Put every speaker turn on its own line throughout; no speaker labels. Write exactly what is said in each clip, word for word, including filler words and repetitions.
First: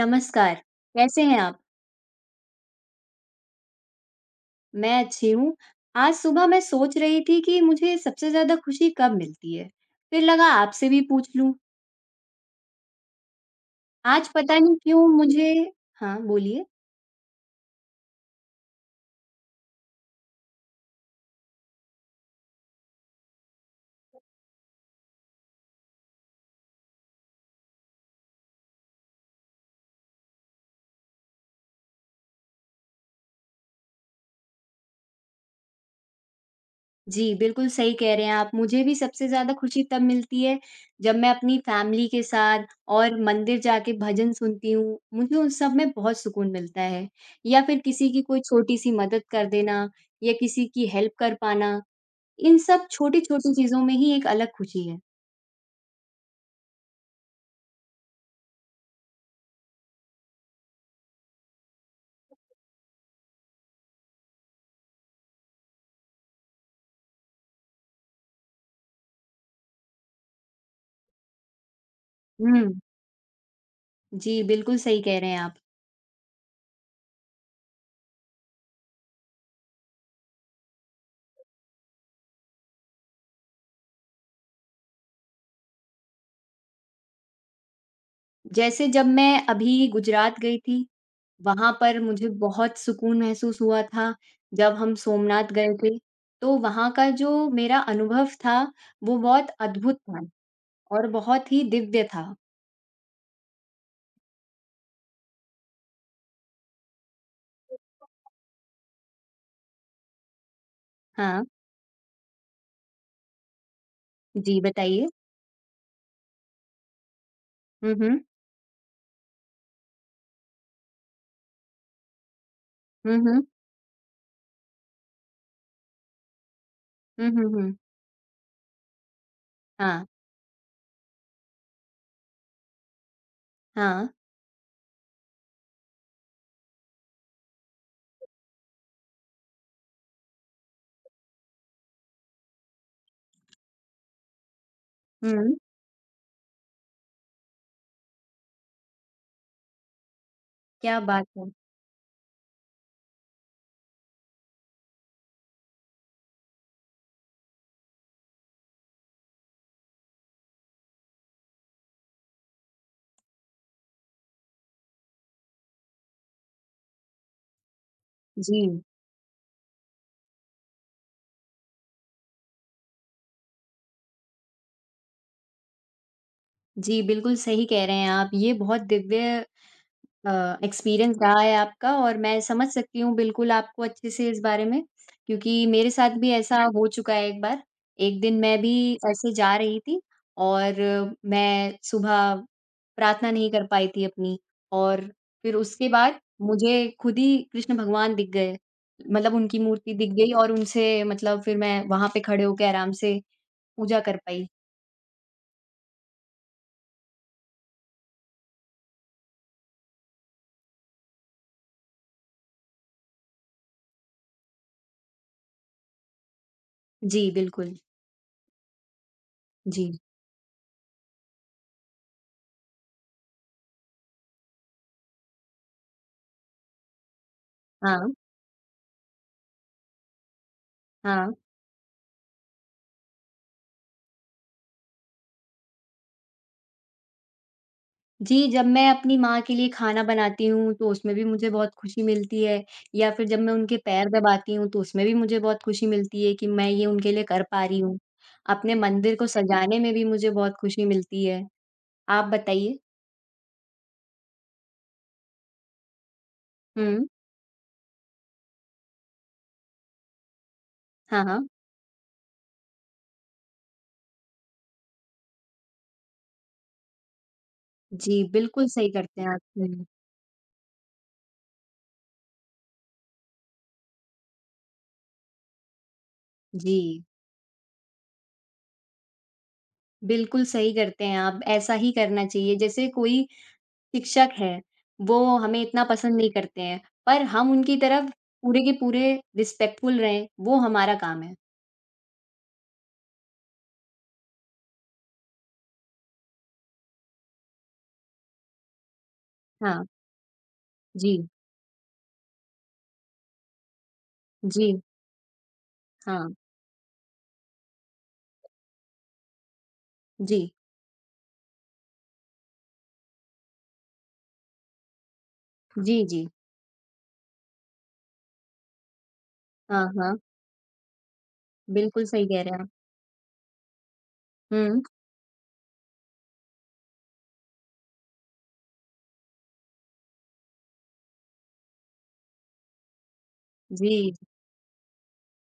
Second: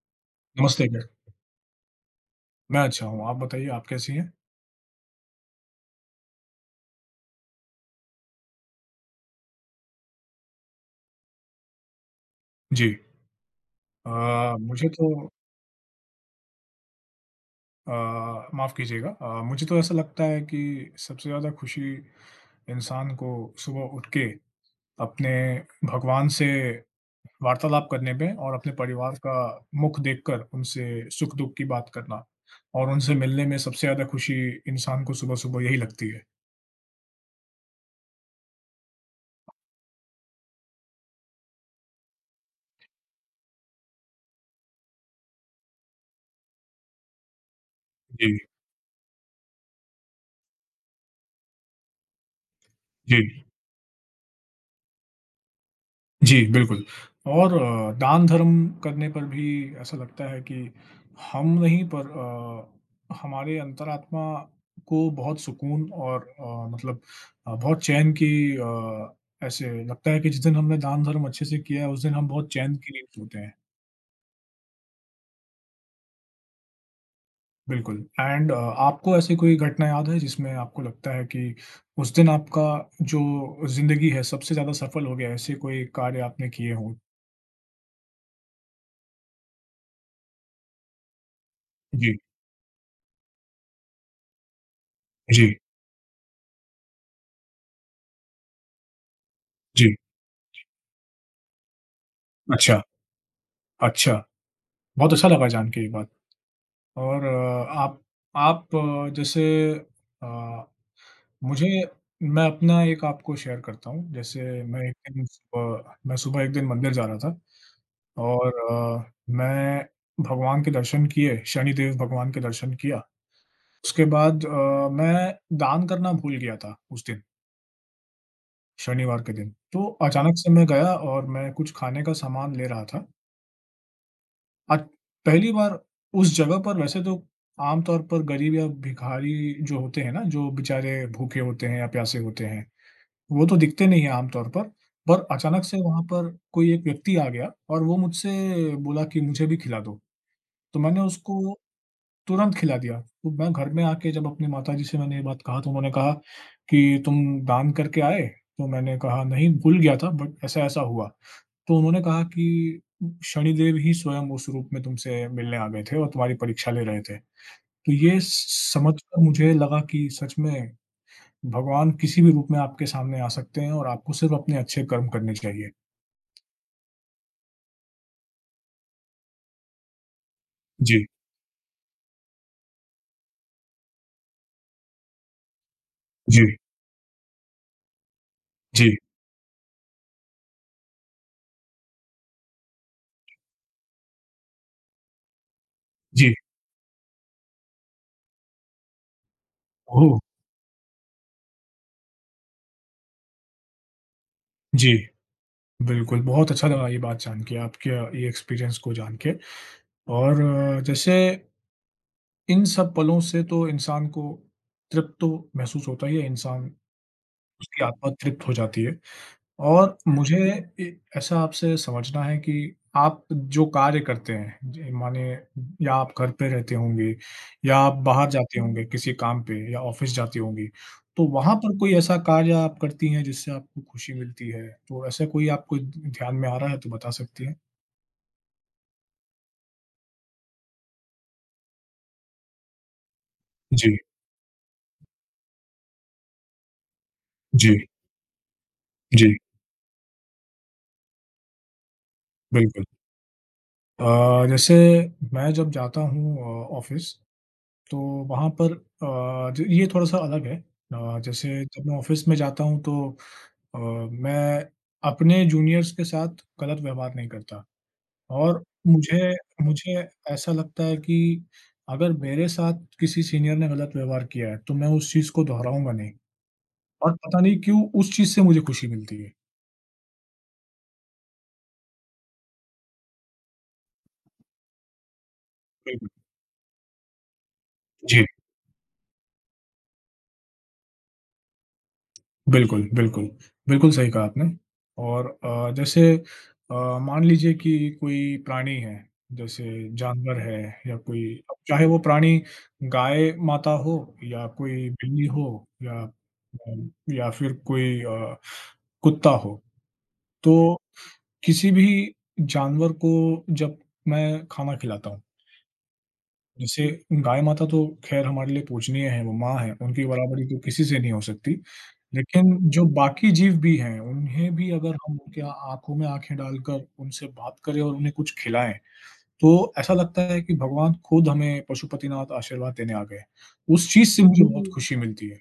नमस्कार,
नमस्ते भैया।
कैसे हैं आप?
मैं अच्छा हूँ, आप बताइए आप कैसी हैं?
मैं अच्छी हूँ। आज सुबह मैं सोच रही थी कि मुझे सबसे ज़्यादा खुशी कब मिलती है। फिर लगा आपसे भी पूछ लूँ।
जी।
आज
अ,
पता नहीं
मुझे तो
क्यों मुझे हाँ, बोलिए।
अ, माफ़ कीजिएगा अ, मुझे तो ऐसा लगता है कि सबसे ज़्यादा खुशी इंसान को सुबह उठ के अपने भगवान से वार्तालाप करने में और अपने परिवार का मुख देखकर उनसे सुख-दुःख की बात करना और उनसे मिलने में सबसे ज़्यादा खुशी इंसान को सुबह-सुबह यही लगती है।
जी, बिल्कुल सही कह रहे हैं आप। मुझे भी सबसे ज़्यादा खुशी तब मिलती है जब मैं अपनी फैमिली के साथ और मंदिर जाके भजन सुनती हूँ। मुझे उस सब में बहुत सुकून मिलता है। या फिर किसी की
जी,
कोई छोटी-सी मदद कर देना या किसी की हेल्प कर पाना, इन सब
जी।
छोटी-छोटी चीज़ों में ही एक अलग खुशी है।
जी, बिल्कुल। और अ, दान-धर्म करने पर भी ऐसा लगता है कि हम नहीं पर अ, हमारे अंतरात्मा को बहुत सुकून और अ, मतलब अ, बहुत चैन की अ, ऐसे लगता है कि जिस दिन हमने दान-धर्म अच्छे से किया है, उस दिन हम बहुत
हुँ।
चैन की नींद सोते हैं।
जी, बिल्कुल सही कह रहे हैं आप।
बिल्कुल। एंड अ, आपको ऐसी कोई घटना याद है जिसमें आपको लगता है कि उस दिन आपका जो ज़िंदगी है सबसे ज़्यादा सफल हो गया, ऐसे कोई कार्य आपने किए हों?
जैसे जब मैं अभी गुजरात गई थी, वहाँ पर
जी,
मुझे बहुत सुकून महसूस हुआ था, जब हम सोमनाथ
जी,
गए थे। तो वहाँ का जो मेरा अनुभव था, वो बहुत
जी।
अद्भुत था और बहुत ही दिव्य था।
अच्छा, अच्छा। बहुत अच्छा लगा जान के ये बात। और अ, आप आप अ, जैसे अ,
हाँ,
मुझे मैं अपना एक आपको शेयर करता हूँ। जैसे
जी
मैं
बताइए।
एक दिन सुबह मैं सुबह एक दिन मंदिर जा रहा था
हुँ, हुँ।
और अ, मैं भगवान के दर्शन किए, शनिदेव भगवान के दर्शन किया।
हुँ, हुँ।
उसके बाद अ, मैं दान करना भूल गया था उस दिन,
हुँ, हुँ, हुँ।
शनिवार के दिन। तो
हाँ,
अचानक से मैं गया और मैं कुछ खाने का सामान ले रहा था।
हाँ।
आज पहली बार उस जगह पर वैसे तो आमतौर पर गरीब या भिखारी जो होते हैं ना, जो बेचारे भूखे होते हैं या प्यासे होते हैं, वो तो दिखते नहीं है आमतौर पर। पर
हुँ,
अचानक से वहाँ पर कोई एक व्यक्ति आ गया और वो मुझसे बोला कि मुझे भी खिला दो। तो
क्या
मैंने
बात है।
उसको तुरंत खिला दिया। तो मैं घर में आके जब अपनी माताजी से मैंने ये बात कहा तो उन्होंने कहा कि, "तुम दान करके आए?" तो मैंने कहा, "नहीं, भूल गया था बट ऐसा-ऐसा हुआ।" तो उन्होंने कहा कि शनिदेव ही स्वयं उस रूप में तुमसे मिलने आ गए थे और तुम्हारी परीक्षा ले रहे थे। तो ये
जी।
समझ कर मुझे लगा कि सच में भगवान किसी भी रूप में आपके सामने आ सकते हैं और आपको सिर्फ़ अपने अच्छे कर्म करने चाहिए।
जी, बिल्कुल सही कह रहे हैं आप। ये बहुत दिव्य अ,
जी,
एक्सपीरियंस रहा है आपका और मैं समझ सकती हूँ बिल्कुल आपको अच्छे से इस बारे में, क्योंकि मेरे साथ भी
जी,
ऐसा हो चुका है एक बार। एक दिन मैं भी
जी,
ऐसे जा रही थी और मैं सुबह प्रार्थना नहीं कर पाई थी अपनी और फिर उसके बाद
जी।
मुझे खुद ही कृष्ण भगवान दिख गए। मतलब उनकी मूर्ति दिख
ओह!
गई और उनसे मतलब फिर मैं वहाँ पे खड़े होके आराम से पूजा कर पाई।
जी, बिल्कुल, बहुत अच्छा लगा ये बात जान के, आपके ये एक्सपीरियंस को जान के। और जैसे इन सब पलों से तो इंसान को तृप्त तो महसूस होता ही है, इंसान
जी, बिल्कुल।
उसकी आत्मा तृप्त हो जाती है।
जी।
और मुझे ए ऐसा आपसे समझना है कि आप जो कार्य करते हैं, ज मानिए या आप घर पे रहते होंगे या आप
हाँ,
बाहर जाते हुँ। होंगे किसी काम पे या ऑफ़िस जाती होंगी, तो
हाँ।
वहाँ पर कोई ऐसा कार्य आप करती हैं जिससे आपको खुशी मिलती है? तो ऐसा कोई आपको ध ध्यान में आ रहा है तो बता सकती हैं?
जी, जब मैं अपनी माँ के लिए खाना बनाती हूँ, तो उसमें भी मुझे बहुत खुशी मिलती है या फिर जब मैं उनके
जी,
पैर दबाती हूँ, तो उसमें भी मुझे बहुत खुशी मिलती है कि मैं ये उनके लिए कर पा रही
जी,
हूँ। अपने मंदिर को
जी,
सजाने में भी मुझे बहुत खुशी मिलती है। आप बताइए?
बिल्कुल। अ, जैसे मैं जब जाता हूँ अ,
हुँ।
ऑफ़िस, तो वहाँ पर अ, ज ये थोड़ा-सा अलग है। अ,
हाँ, हाँ।
जैसे जब मैं ऑफ़िस में जाता हूँ तो अ, मैं अपने जूनियर्स के साथ गलत व्यवहार नहीं करता।
जी,
और
बिल्कुल सही करते
मुझे
हैं आप। हुँ।
मुझे ऐसा लगता है कि अगर मेरे साथ किसी सीनियर ने गलत व्यवहार किया है, तो मैं उस चीज़ को दोहराऊँगा नहीं
जी,
और पता नहीं क्यों उस चीज़ से मुझे खुशी मिलती है।
बिल्कुल सही करते हैं आप। ऐसा ही करना चाहिए। जैसे कोई शिक्षक है, वो हमें इतना
बिल्कुल।
पसंद नहीं करते हैं, पर हम उनकी तरफ
जी।
पूरे के पूरे रिस्पेक्टफुल रहें, वो हमारा काम है।
बिल्कुल, बिल्कुल। बिल्कुल सही कहा आपने। और अ, जैसे अ, मान लीजिए कि कोई प्राणी है, जैसे
हाँ,
जानवर है या कोई,
जी,
अब चाहे वो प्राणी गाय माता हो या
जी,
कोई बिल्ली हो या
हाँ,
अ, या फिर कोई अ, कुत्ता हो,
जी,
तो किसी भी जानवर को जब मैं खाना खिलाता हूँ,
जी, जी।
जैसे गाय माता तो ख़ैर हमारे लिए पूजनीय है, वो माँ है,
हाँ,
उनकी
हाँ,
बराबरी तो किसी से नहीं हो सकती।
बिल्कुल सही कह रहे
लेकिन
हैं आप।
जो बाकी जीव भी हैं, उन्हें भी
हुँ,
अगर हम उनके आँखों में आँखें डालकर उनसे बात करें और उन्हें कुछ खिलाएँ, तो ऐसा लगता है कि भगवान खुद हमें पशुपतिनाथ आशीर्वाद देने आ गए। उस चीज़
जी,
से मुझे बहुत जी। खुशी मिलती है।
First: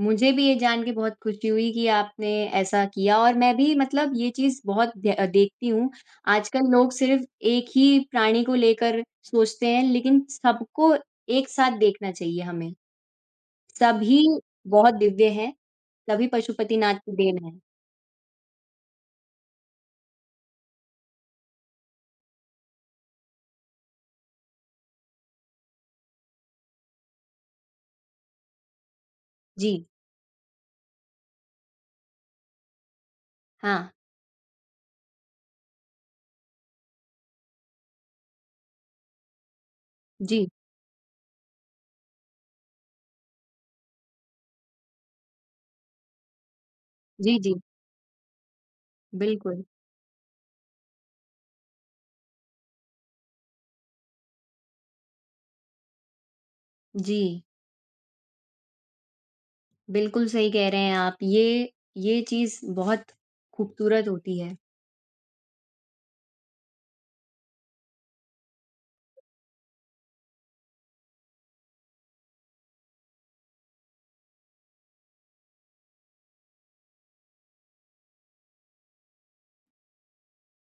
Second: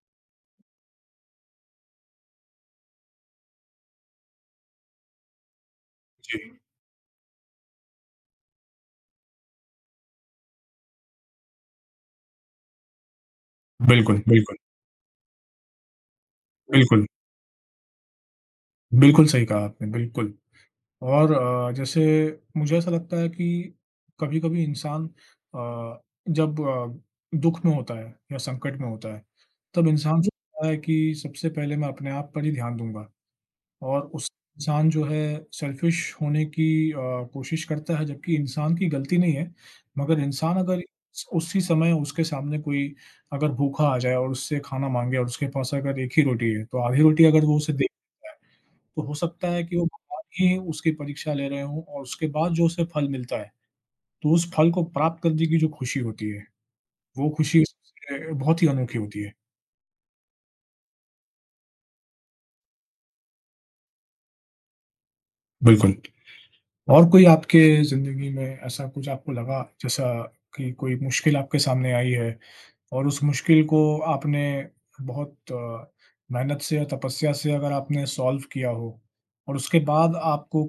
मुझे भी ये जान के बहुत खुशी हुई कि आपने ऐसा किया और मैं भी मतलब ये चीज़ बहुत द अ, देखती हूँ।
जी,
आजकल लोग सिर्फ़ एक ही प्राणी को लेकर सोचते हैं, लेकिन सबको एक साथ देखना चाहिए हमें। सभी
बिल्कुल, बिल्कुल,
बहुत दिव्य हैं, सभी पशुपतिनाथ
बिल्कुल।
की देन है।
बिल्कुल सही कहा आपने, बिल्कुल। और अ, जैसे मुझे ऐसा लगता है कि कभी-कभी इंसान अ, जब अ, दुःख में होता है या संकट में होता है,
जी,
तब इंसान जी। सोचता है कि सबसे पहले मैं अपने आप पर ही ध्यान दूँगा
हाँ,
और उस इंसान जो है सेल्फ़िश होने की अ, कोशिश करता है, जबकि इंसान की गलती नहीं है, मगर
जी,
इंसान अगर स उसी समय उसके सामने कोई अगर भूखा आ जाए और उससे खाना माँगे और उसके पास अगर एक ही रोटी है, तो आधी रोटी
जी,
अगर
जी,
वो उसे दे, तो हो सकता है
बिल्कुल,
कि वो भगवान ही उसकी परीक्षा ले रहे हों और उसके बाद जो उसे फल मिलता है, तो उस फल को प्राप्त करने की जो खुशी होती है,
जी।
वो खुशी सबसे बहुत ही अनोखी होती है।
बिल्कुल सही कह रहे हैं आप। ये ये चीज़ बहुत खूबसूरत होती है।
बिल्कुल। और कोई आपके ज़िंदगी में ऐसा कुछ आपको लगा जैसा कि कोई मुश्किल आपके सामने आई है और उस मुश्किल को आपने बहुत अ, मेहनत से या तपस्या से अगर आपने सॉल्व किया हो और उसके बाद आपको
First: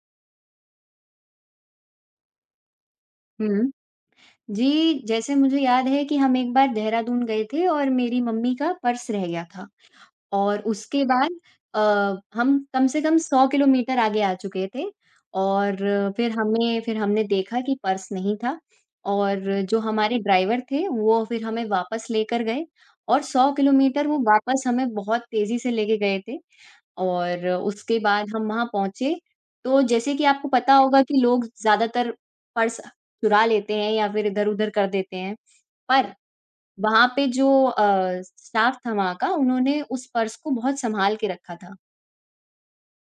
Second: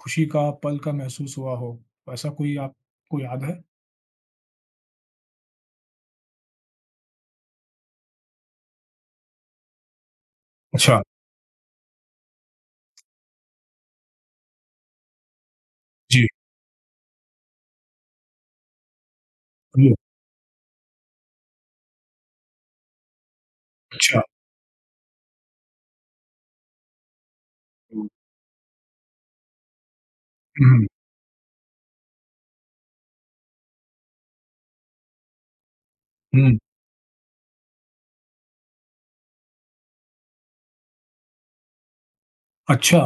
खुशी का पल का महसूस हुआ हो, ऐसा कोई आपको याद है?
हुँ। जी, जैसे मुझे याद है कि हम एक बार देहरादून गए थे और मेरी मम्मी का पर्स रह गया था और
अच्छा,
उसके बाद अ, हम कम से कम सौ किलोमीटर आगे आ चुके थे और फिर हमें फिर हमने देखा कि पर्स नहीं था और जो
जी।
हमारे ड्राइवर थे, वो फिर हमें वापस लेकर गए और सौ किलोमीटर वो
अच्छा।
वापस हमें बहुत तेज़ी से लेके गए थे और उसके
हुँ,
बाद हम वहाँ पहुँचे, तो जैसे कि आपको पता
हुँ,
होगा कि लोग ज़्यादातर पर्स चुरा लेते हैं या फिर इधर-उधर कर देते हैं। पर
हुँ,
वहाँ पे जो अ, स्टाफ था वहाँ का, उन्होंने उस पर्स को बहुत सँभाल के रखा था।
अच्छा।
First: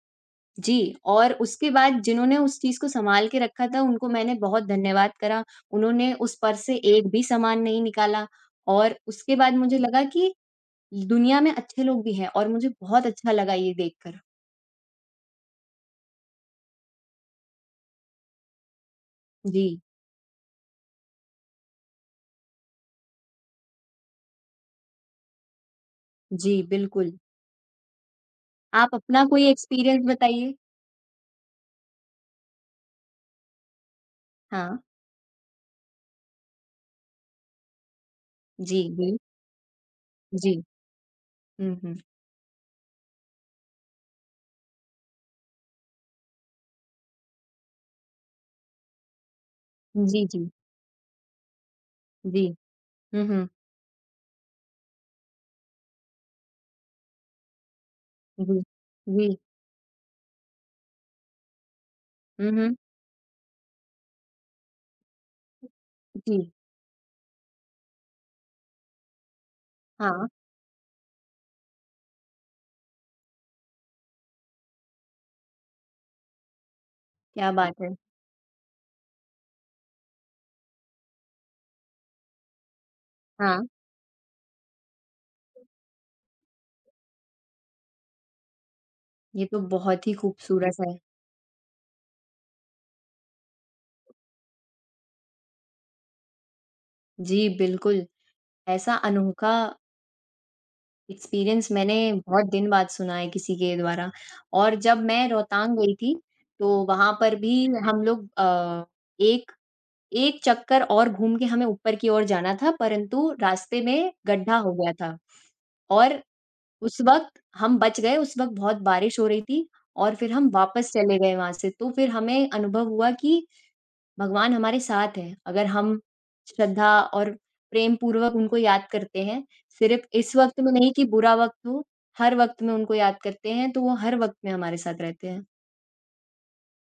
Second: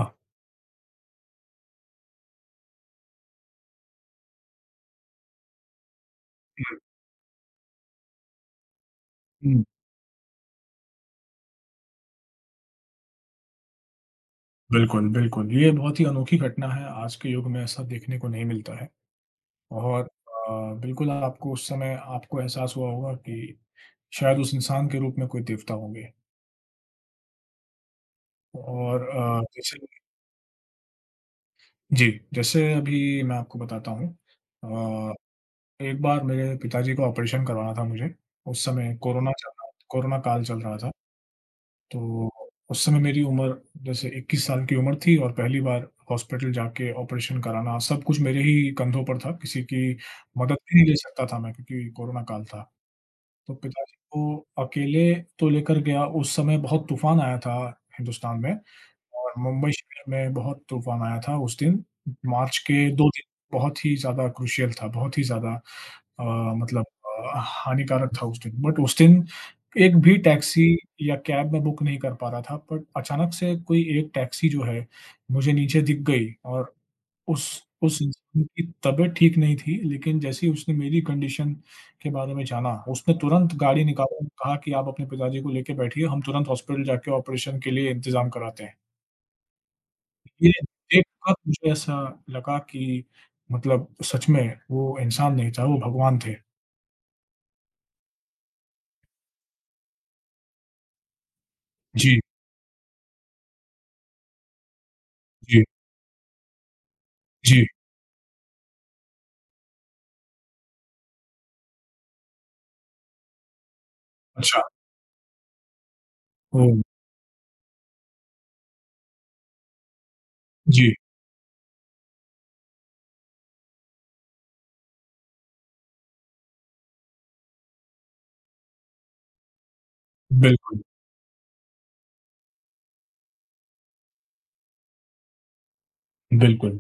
जी, और उसके बाद जिन्होंने उस चीज़ को सँभाल के रखा था, उनको मैंने बहुत धन्यवाद करा। उन्होंने उस पर्स से
हुँ,
एक भी सामान नहीं निकाला और उसके बाद
हुँ,
मुझे लगा कि दुनिया में अच्छे लोग भी हैं और मुझे बहुत अच्छा लगा ये देखकर।
बिल्कुल, बिल्कुल। ये बहुत ही अनोखी घटना है, आज के युग में ऐसा देखने को नहीं मिलता है।
जी,
और अ, बिल्कुल आपको उस समय आपको एहसास हुआ होगा कि शायद उस इंसान के रूप में कोई देवता होंगे।
जी, बिल्कुल। आप
और
अपना
अ,
कोई
जैसे
एक्सपीरियंस बताइए?
जी, जैसे अभी मैं आपको बताता हूँ।
हाँ,
अ, एक बार मेरे पिताजी का ऑपरेशन करवाना था मुझे, उस
जी,
समय
जी।
कोरोना चल रहा, कोरोना काल चल
जी।
रहा था।
हुँ, हुँ।
तो उस समय मेरी उम्र जैसे इक्कीस साल की उम्र थी और पहली बार हॉस्पिटल जाके ऑपरेशन कराना, सब कुछ मेरे ही कंधों पर था, किसी की
जी, जी,
मदद भी नहीं ले सकता था मैं क्योंकि कोरोना काल
जी।
था।
हुँ, हुँ।
तो पिताजी को अकेले तो लेकर गया, उस समय बहुत तूफ़ान आया था हिंदुस्तान में।
जी,
और
जी।
मुंबई शहर में बहुत तूफ़ान आया था उस दिन।
हुँ,
मार्च
हुँ।
के दो दिन बहुत ही ज़्यादा क्रूशियल था, बहुत ही ज़्यादा अ,
जी,
मतलब अ, हानिकारक था उस दिन। बट उस दिन एक भी
हाँ,
टैक्सी या कैब मैं बुक नहीं कर पा रहा था, बट अचानक से कोई एक टैक्सी जो है, मुझे नीचे दिख गई और उस
क्या बात है।
उस इंसान की तबीयत ठीक नहीं थी, लेकिन जैसे ही उसने मेरी कंडीशन के बारे में जाना, उसने तुरंत
हाँ,
गाड़ी निकाली और कहा कि, "आप अपने पिताजी को लेके बैठिए, हम तुरंत हॉस्पिटल जाके ऑपरेशन के लिए इंतज़ाम कराते हैं।"
ये तो बहुत ही
ये
खूबसूरत है।
देखकर मुझे ऐसा लगा कि मतलब सच में वो इंसान नहीं था, वो भगवान थे।
जी, बिल्कुल, ऐसा अनोखा एक्सपीरियंस मैंने
जी,
बहुत दिन बाद सुना है किसी के द्वारा और जब मैं
जी,
रोहतांग गई थी, तो वहाँ पर
जी।
भी हम लोग अ, एक एक चक्कर और घूम के हमें ऊपर की ओर जाना था, परंतु रास्ते में गड्ढा
अच्छा,
हो गया था और
ओह!
उस वक़्त हम बच गए, उस वक़्त बहुत बारिश हो रही थी और फिर हम वापस
जी,
चले गए वहाँ से। तो फिर हमें अनुभव हुआ कि भगवान हमारे साथ हैं। अगर हम श्रद्धा और प्रेम पूर्वक उनको याद करते हैं, सिर्फ़ इस वक़्त में
बिल्कुल,
नहीं कि बुरा वक़्त हो, हर वक़्त में उनको याद करते हैं, तो वो हर वक़्त में हमारे साथ रहते हैं।
बिल्कुल।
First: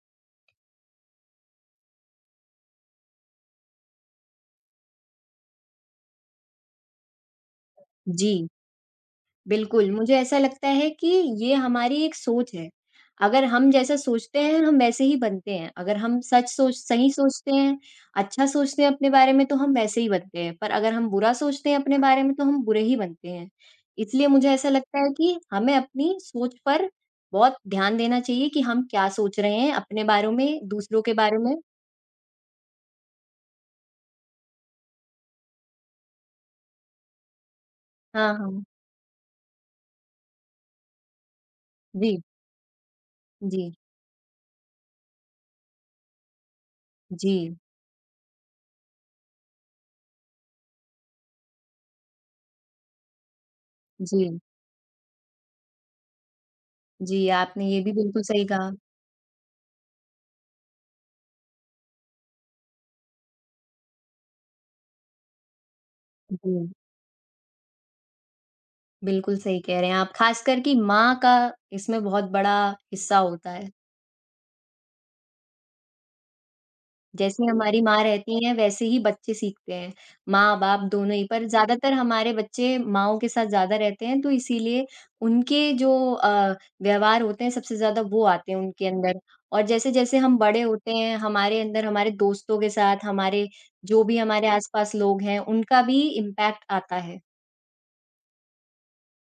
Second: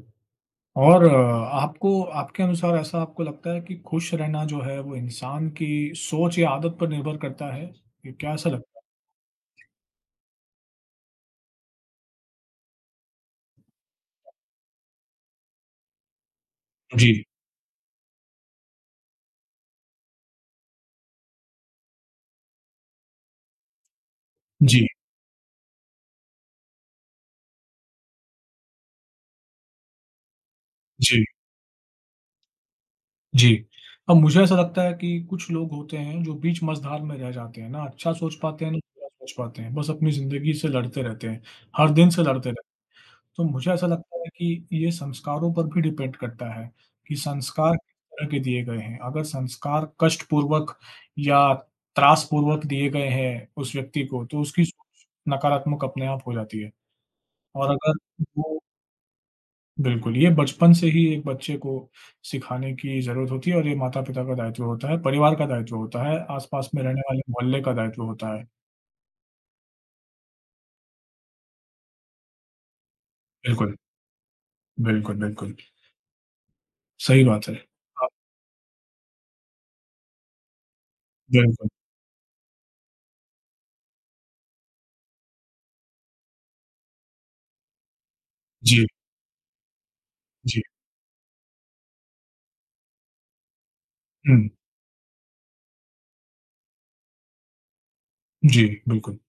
और आपको आपके अनुसार ऐसा आपको लगता है कि खुश रहना जो है वो इंसान की सोच या आदत पर निर्भर करता है?
जी।
क्या ऐसा लगता
बिल्कुल, मुझे ऐसा लगता है कि ये हमारी एक सोच है। अगर हम जैसा सोचते हैं, हम वैसे ही बनते हैं। अगर हम सच सोच
है?
सही
जी,
सोचते हैं, अच्छा सोचते हैं अपने बारे में, तो हम वैसे ही बनते हैं। पर अगर हम बुरा सोचते हैं अपने बारे में, तो हम बुरे ही बनते हैं। इसलिए मुझे ऐसा
जी,
लगता है कि हमें अपनी सोच पर बहुत ध्यान देना चाहिए कि हम क्या सोच रहे हैं अपने बारे में, दूसरों के
जी।
बारे में।
जी। अब मुझे ऐसा लगता है कि कुछ लोग होते हैं जो बीच मझधार में रह जाते हैं ना, अच्छा
हाँ,
सोच
हाँ।
पाते हैं ना बुरा सोच पाते हैं, बस अपनी ज़िंदगी से लड़ते रहते हैं, हर दिन
जी,
से लड़ते रहते हैं। तो मुझे
जी,
ऐसा लगता है कि ये संस्कारों पर भी डिपेंड करता है कि
जी,
संस्कार किस तरह के दिए गए हैं। अगर संस्कार कष्टपूर्वक या त्रासपूर्वक दिए गए हैं उस व्यक्ति को,
जी,
तो उसकी सोच नकारात्मक अपने आप हो जाती है।
जी, आपने
और
ये भी
अगर
बिल्कुल सही
वो,
कहा।
बिल्कुल, ये बचपन से ही एक बच्चे को सिखाने की ज़रूरत होती है और ये माता-पिता का दायित्व होता है, परिवार का दायित्व होता है, आस-पास
जी।
में रहने वाले मोहल्ले का दायित्व होता है।
बिल्कुल सही कह रहे हैं आप, ख़ासकर कि माँ का इसमें बहुत बड़ा हिस्सा होता है।
बिल्कुल, बिल्कुल, बिल्कुल, सही
जैसे
बात है।
हमारी माँ
हाँ,
रहती हैं, वैसे ही बच्चे सीखते हैं, माँ-बाप दोनों ही। पर
बिल्कुल।
ज़्यादातर हमारे बच्चे माँओं के साथ ज़्यादा रहते हैं, तो इसीलिए उनके जो अ, व्यवहार होते हैं, सबसे ज़्यादा वो आते हैं
जी,
उनके अंदर। और जैसे-जैसे हम
जी।
बड़े होते हैं, हमारे अंदर हमारे दोस्तों के साथ, हमारे जो भी हमारे
हुँ,
आस-पास लोग हैं, उनका भी इम्पैक्ट आता है।
जी, बिल्कुल,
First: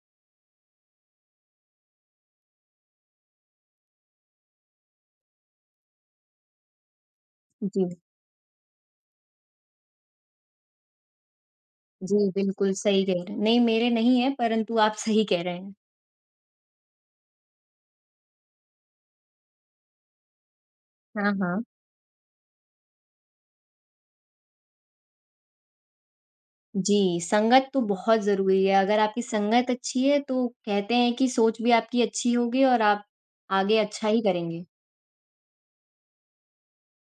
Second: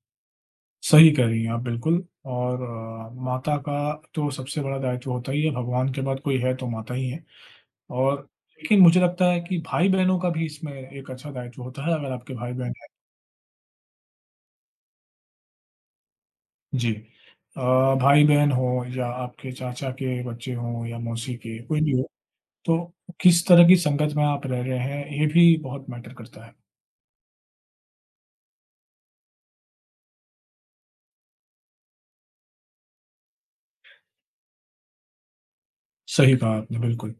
सही कह रही हैं आप बिल्कुल। और अ, माता का तो सबसे बड़ा दायित्व होता ही है, भगवान के बाद कोई है तो माता ही है
जी,
और लेकिन मुझे लगता है कि भाई-बहनों का भी इसमें एक अच्छा दायित्व होता है, अगर
जी,
आपके
बिल्कुल
भाई-बहन
सही कह रहे हैं। नहीं, मेरे नहीं है, परंतु आप सही कह रहे हैं।
जी। अ, भाई-बहन हों या आपके चाचा के बच्चे हों या
हाँ,
मौसी के,
हाँ।
कोई भी हो, तो किस तरह की संगत में आप रह रहे हैं, ये भी बहुत मैटर करता है।
जी, संगत तो बहुत ज़रूरी है, अगर आपकी संगत अच्छी है तो कहते हैं कि सोच भी आपकी अच्छी होगी और आप आगे अच्छा ही करेंगे।
सही कहा आपने, बिल्कुल।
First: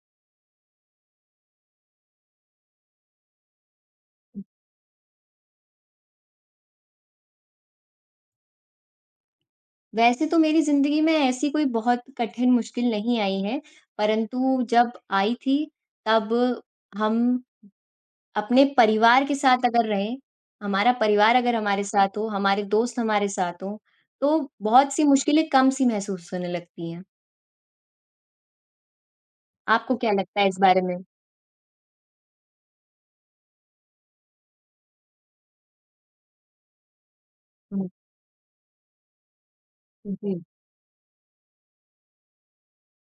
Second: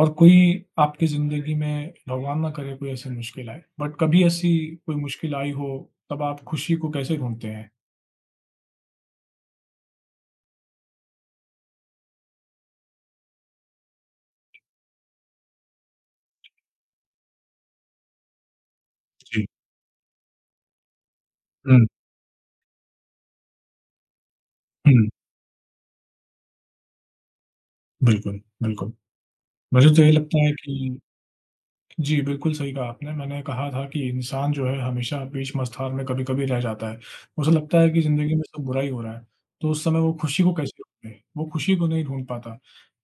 और कोई आपकी ज़िंदगी में भगवान ना करे कोई ऐसी मुश्किल आए, बट कभी ऐसी कोई मुश्किल आई हो, तब आप खुशी को कैसे ढूँढते हैं?
वैसे तो मेरी ज़िंदगी में ऐसी कोई बहुत कठिन मुश्किल नहीं आई है, परंतु जब आई थी तब हम अपने परिवार के
जी।
साथ अगर रहें, हमारा परिवार अगर हमारे
हुँ,
साथ हो, हमारे दोस्त हमारे साथ हों, तो बहुत-सी
हुँ।
मुश्किलें कम-सी महसूस होने लगती हैं।
बिल्कुल, बिल्कुल। मुझे
आपको
तो यही
क्या लगता
लगता
है
है
इस बारे
कि
में?
जी, बिल्कुल सही कहा आपने। मैंने कहा था कि इंसान जो है हमेशा बीच मझधार में कभी-कभी रह जाता है। उसे लगता है
हुँ,
कि ज़िंदगी में सब बुरा ही हो रहा है, तो उस समय वो
जी।
खुशी को कैसे ढूँढे? वो खुशी को नहीं ढूँढ पाता।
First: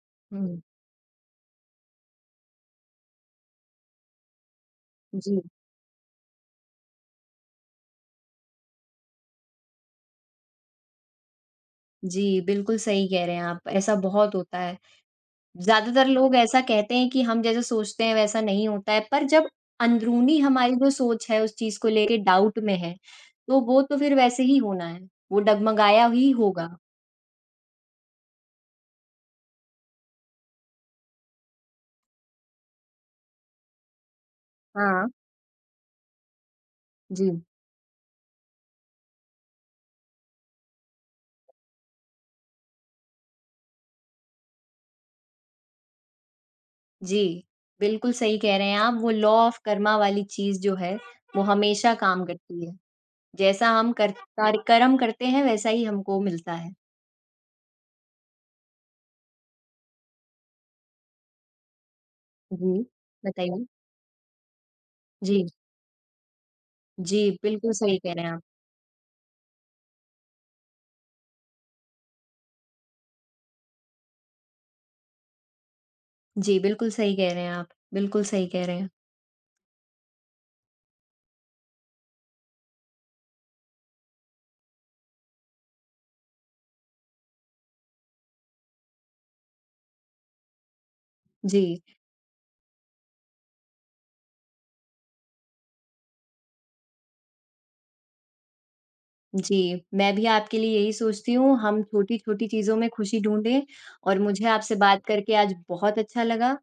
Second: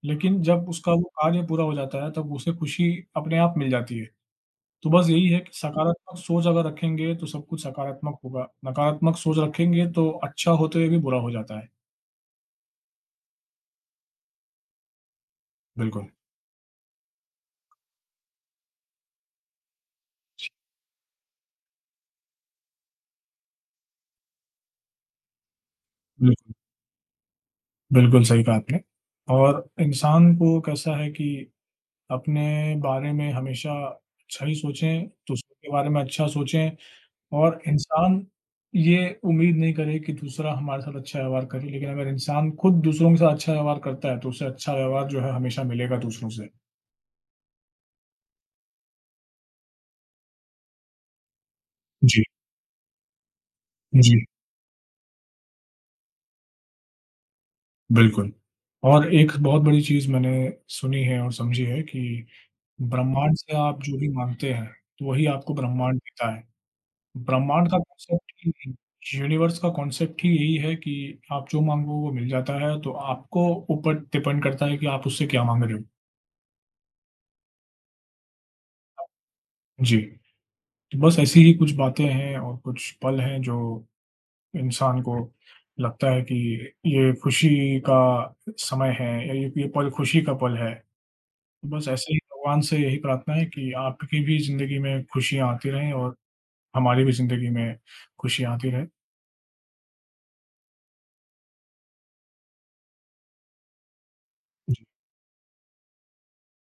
लेकिन
हुँ,
जब उसका वो कार्य पूरा हो जाता है, तब उसे खुशी अपने आप मिल जाती है। तो बस यही है
जी।
कि सकारात्मक सोच अगर रखेंगे, तो सब कुछ सकारात्मक होगा। नकारात्मक सोच रखेंगे, तो अच्छा होते हुए भी बुरा हो जाता है।
जी, बिल्कुल सही कह रहे हैं आप, ऐसा बहुत होता है। ज़्यादातर
बिल्कुल,
लोग ऐसा कहते हैं कि हम जैसा सोचते हैं वैसा नहीं होता है, पर जब अंदरूनी हमारी जो सोच है उस चीज़ को लेके डाउट में है, तो वो तो फिर वैसे ही होना है, वो डगमगाया ही
बिल्कुल,
होगा।
बिल्कुल सही कहा आपने। और इंसान को कैसा है कि अपने बारे में हमेशा अच्छा ही सोचें,
हाँ,
दूसरों के बारे में अच्छा सोचें
जी।
और इंसान ये उम्मीद नहीं करे कि दूसरा हमारे साथ अच्छा व्यवहार करे, लेकिन अगर इंसान खुद दूसरों के साथ अच्छा व्यवहार करता है, तो उसे अच्छा व्यवहार जो है हमेशा मिलेगा दूसरों से।
जी, बिल्कुल सही कह रहे हैं आप, वो लॉ ऑफ कर्मा वाली चीज़ जो है, वो हमेशा
जी,
काम करती है। जैसा हम कर
जी,
कार्य कर्म करते हैं वैसा ही हमको मिलता है।
बिल्कुल। और एक बहुत बड़ी चीज़ मैंने सुनी है और समझी है कि
जी,
ब्रह्मांड से
बताइए?
आप जो भी माँगते हैं, तो वही
जी,
आपको ब्रह्मांड देता है।
जी,
ब्रह्मांड
बिल्कुल
का
सही कह रहे
कॉन्सेप्ट
हैं आप।
ही यूनिवर्स का कॉन्सेप्ट ही यही है कि आप जो माँगो वो मिल जाता है, तो आपको ऊपर डिपेंड करता है कि आप उससे क्या माँग रहे हो?
जी, बिल्कुल सही कह रहे हैं आप, बिल्कुल सही कह रहे हैं।
जी, तो बस ऐसी ही कुछ बातें हैं और कुछ पल हैं जो इंसान को लगता है कि ये खुशी का समय है या ये ये पल खुशी का पल है। तो
जी,
बस ऐसे ही भगवान से यही प्रार्थना है कि आपकी भी ज़िंदगी में खुशियाँ आती रहें और हमारी भी ज़िंदगी में खुशियाँ आती रहें।
जी, मैं भी आपके लिए यही सोचती हूँ, हम छोटी-छोटी चीज़ों में खुशी ढूँढें और मुझे आपसे
जी,
बात करके आज बहुत अच्छा लगा।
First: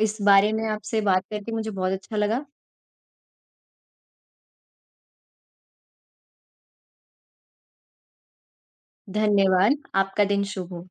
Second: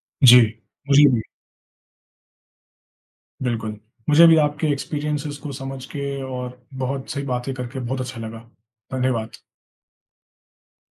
इस
जी,
बारे में आपसे
मुझे भी।
बात करके मुझे बहुत अच्छा लगा।
बिल्कुल। मुझे भी आपके एक्सपीरियंसेस को समझ के और बहुत सही बातें करके बहुत अच्छा लगा। धन्यवाद। आप
धन्यवाद, आपका दिन शुभ हो।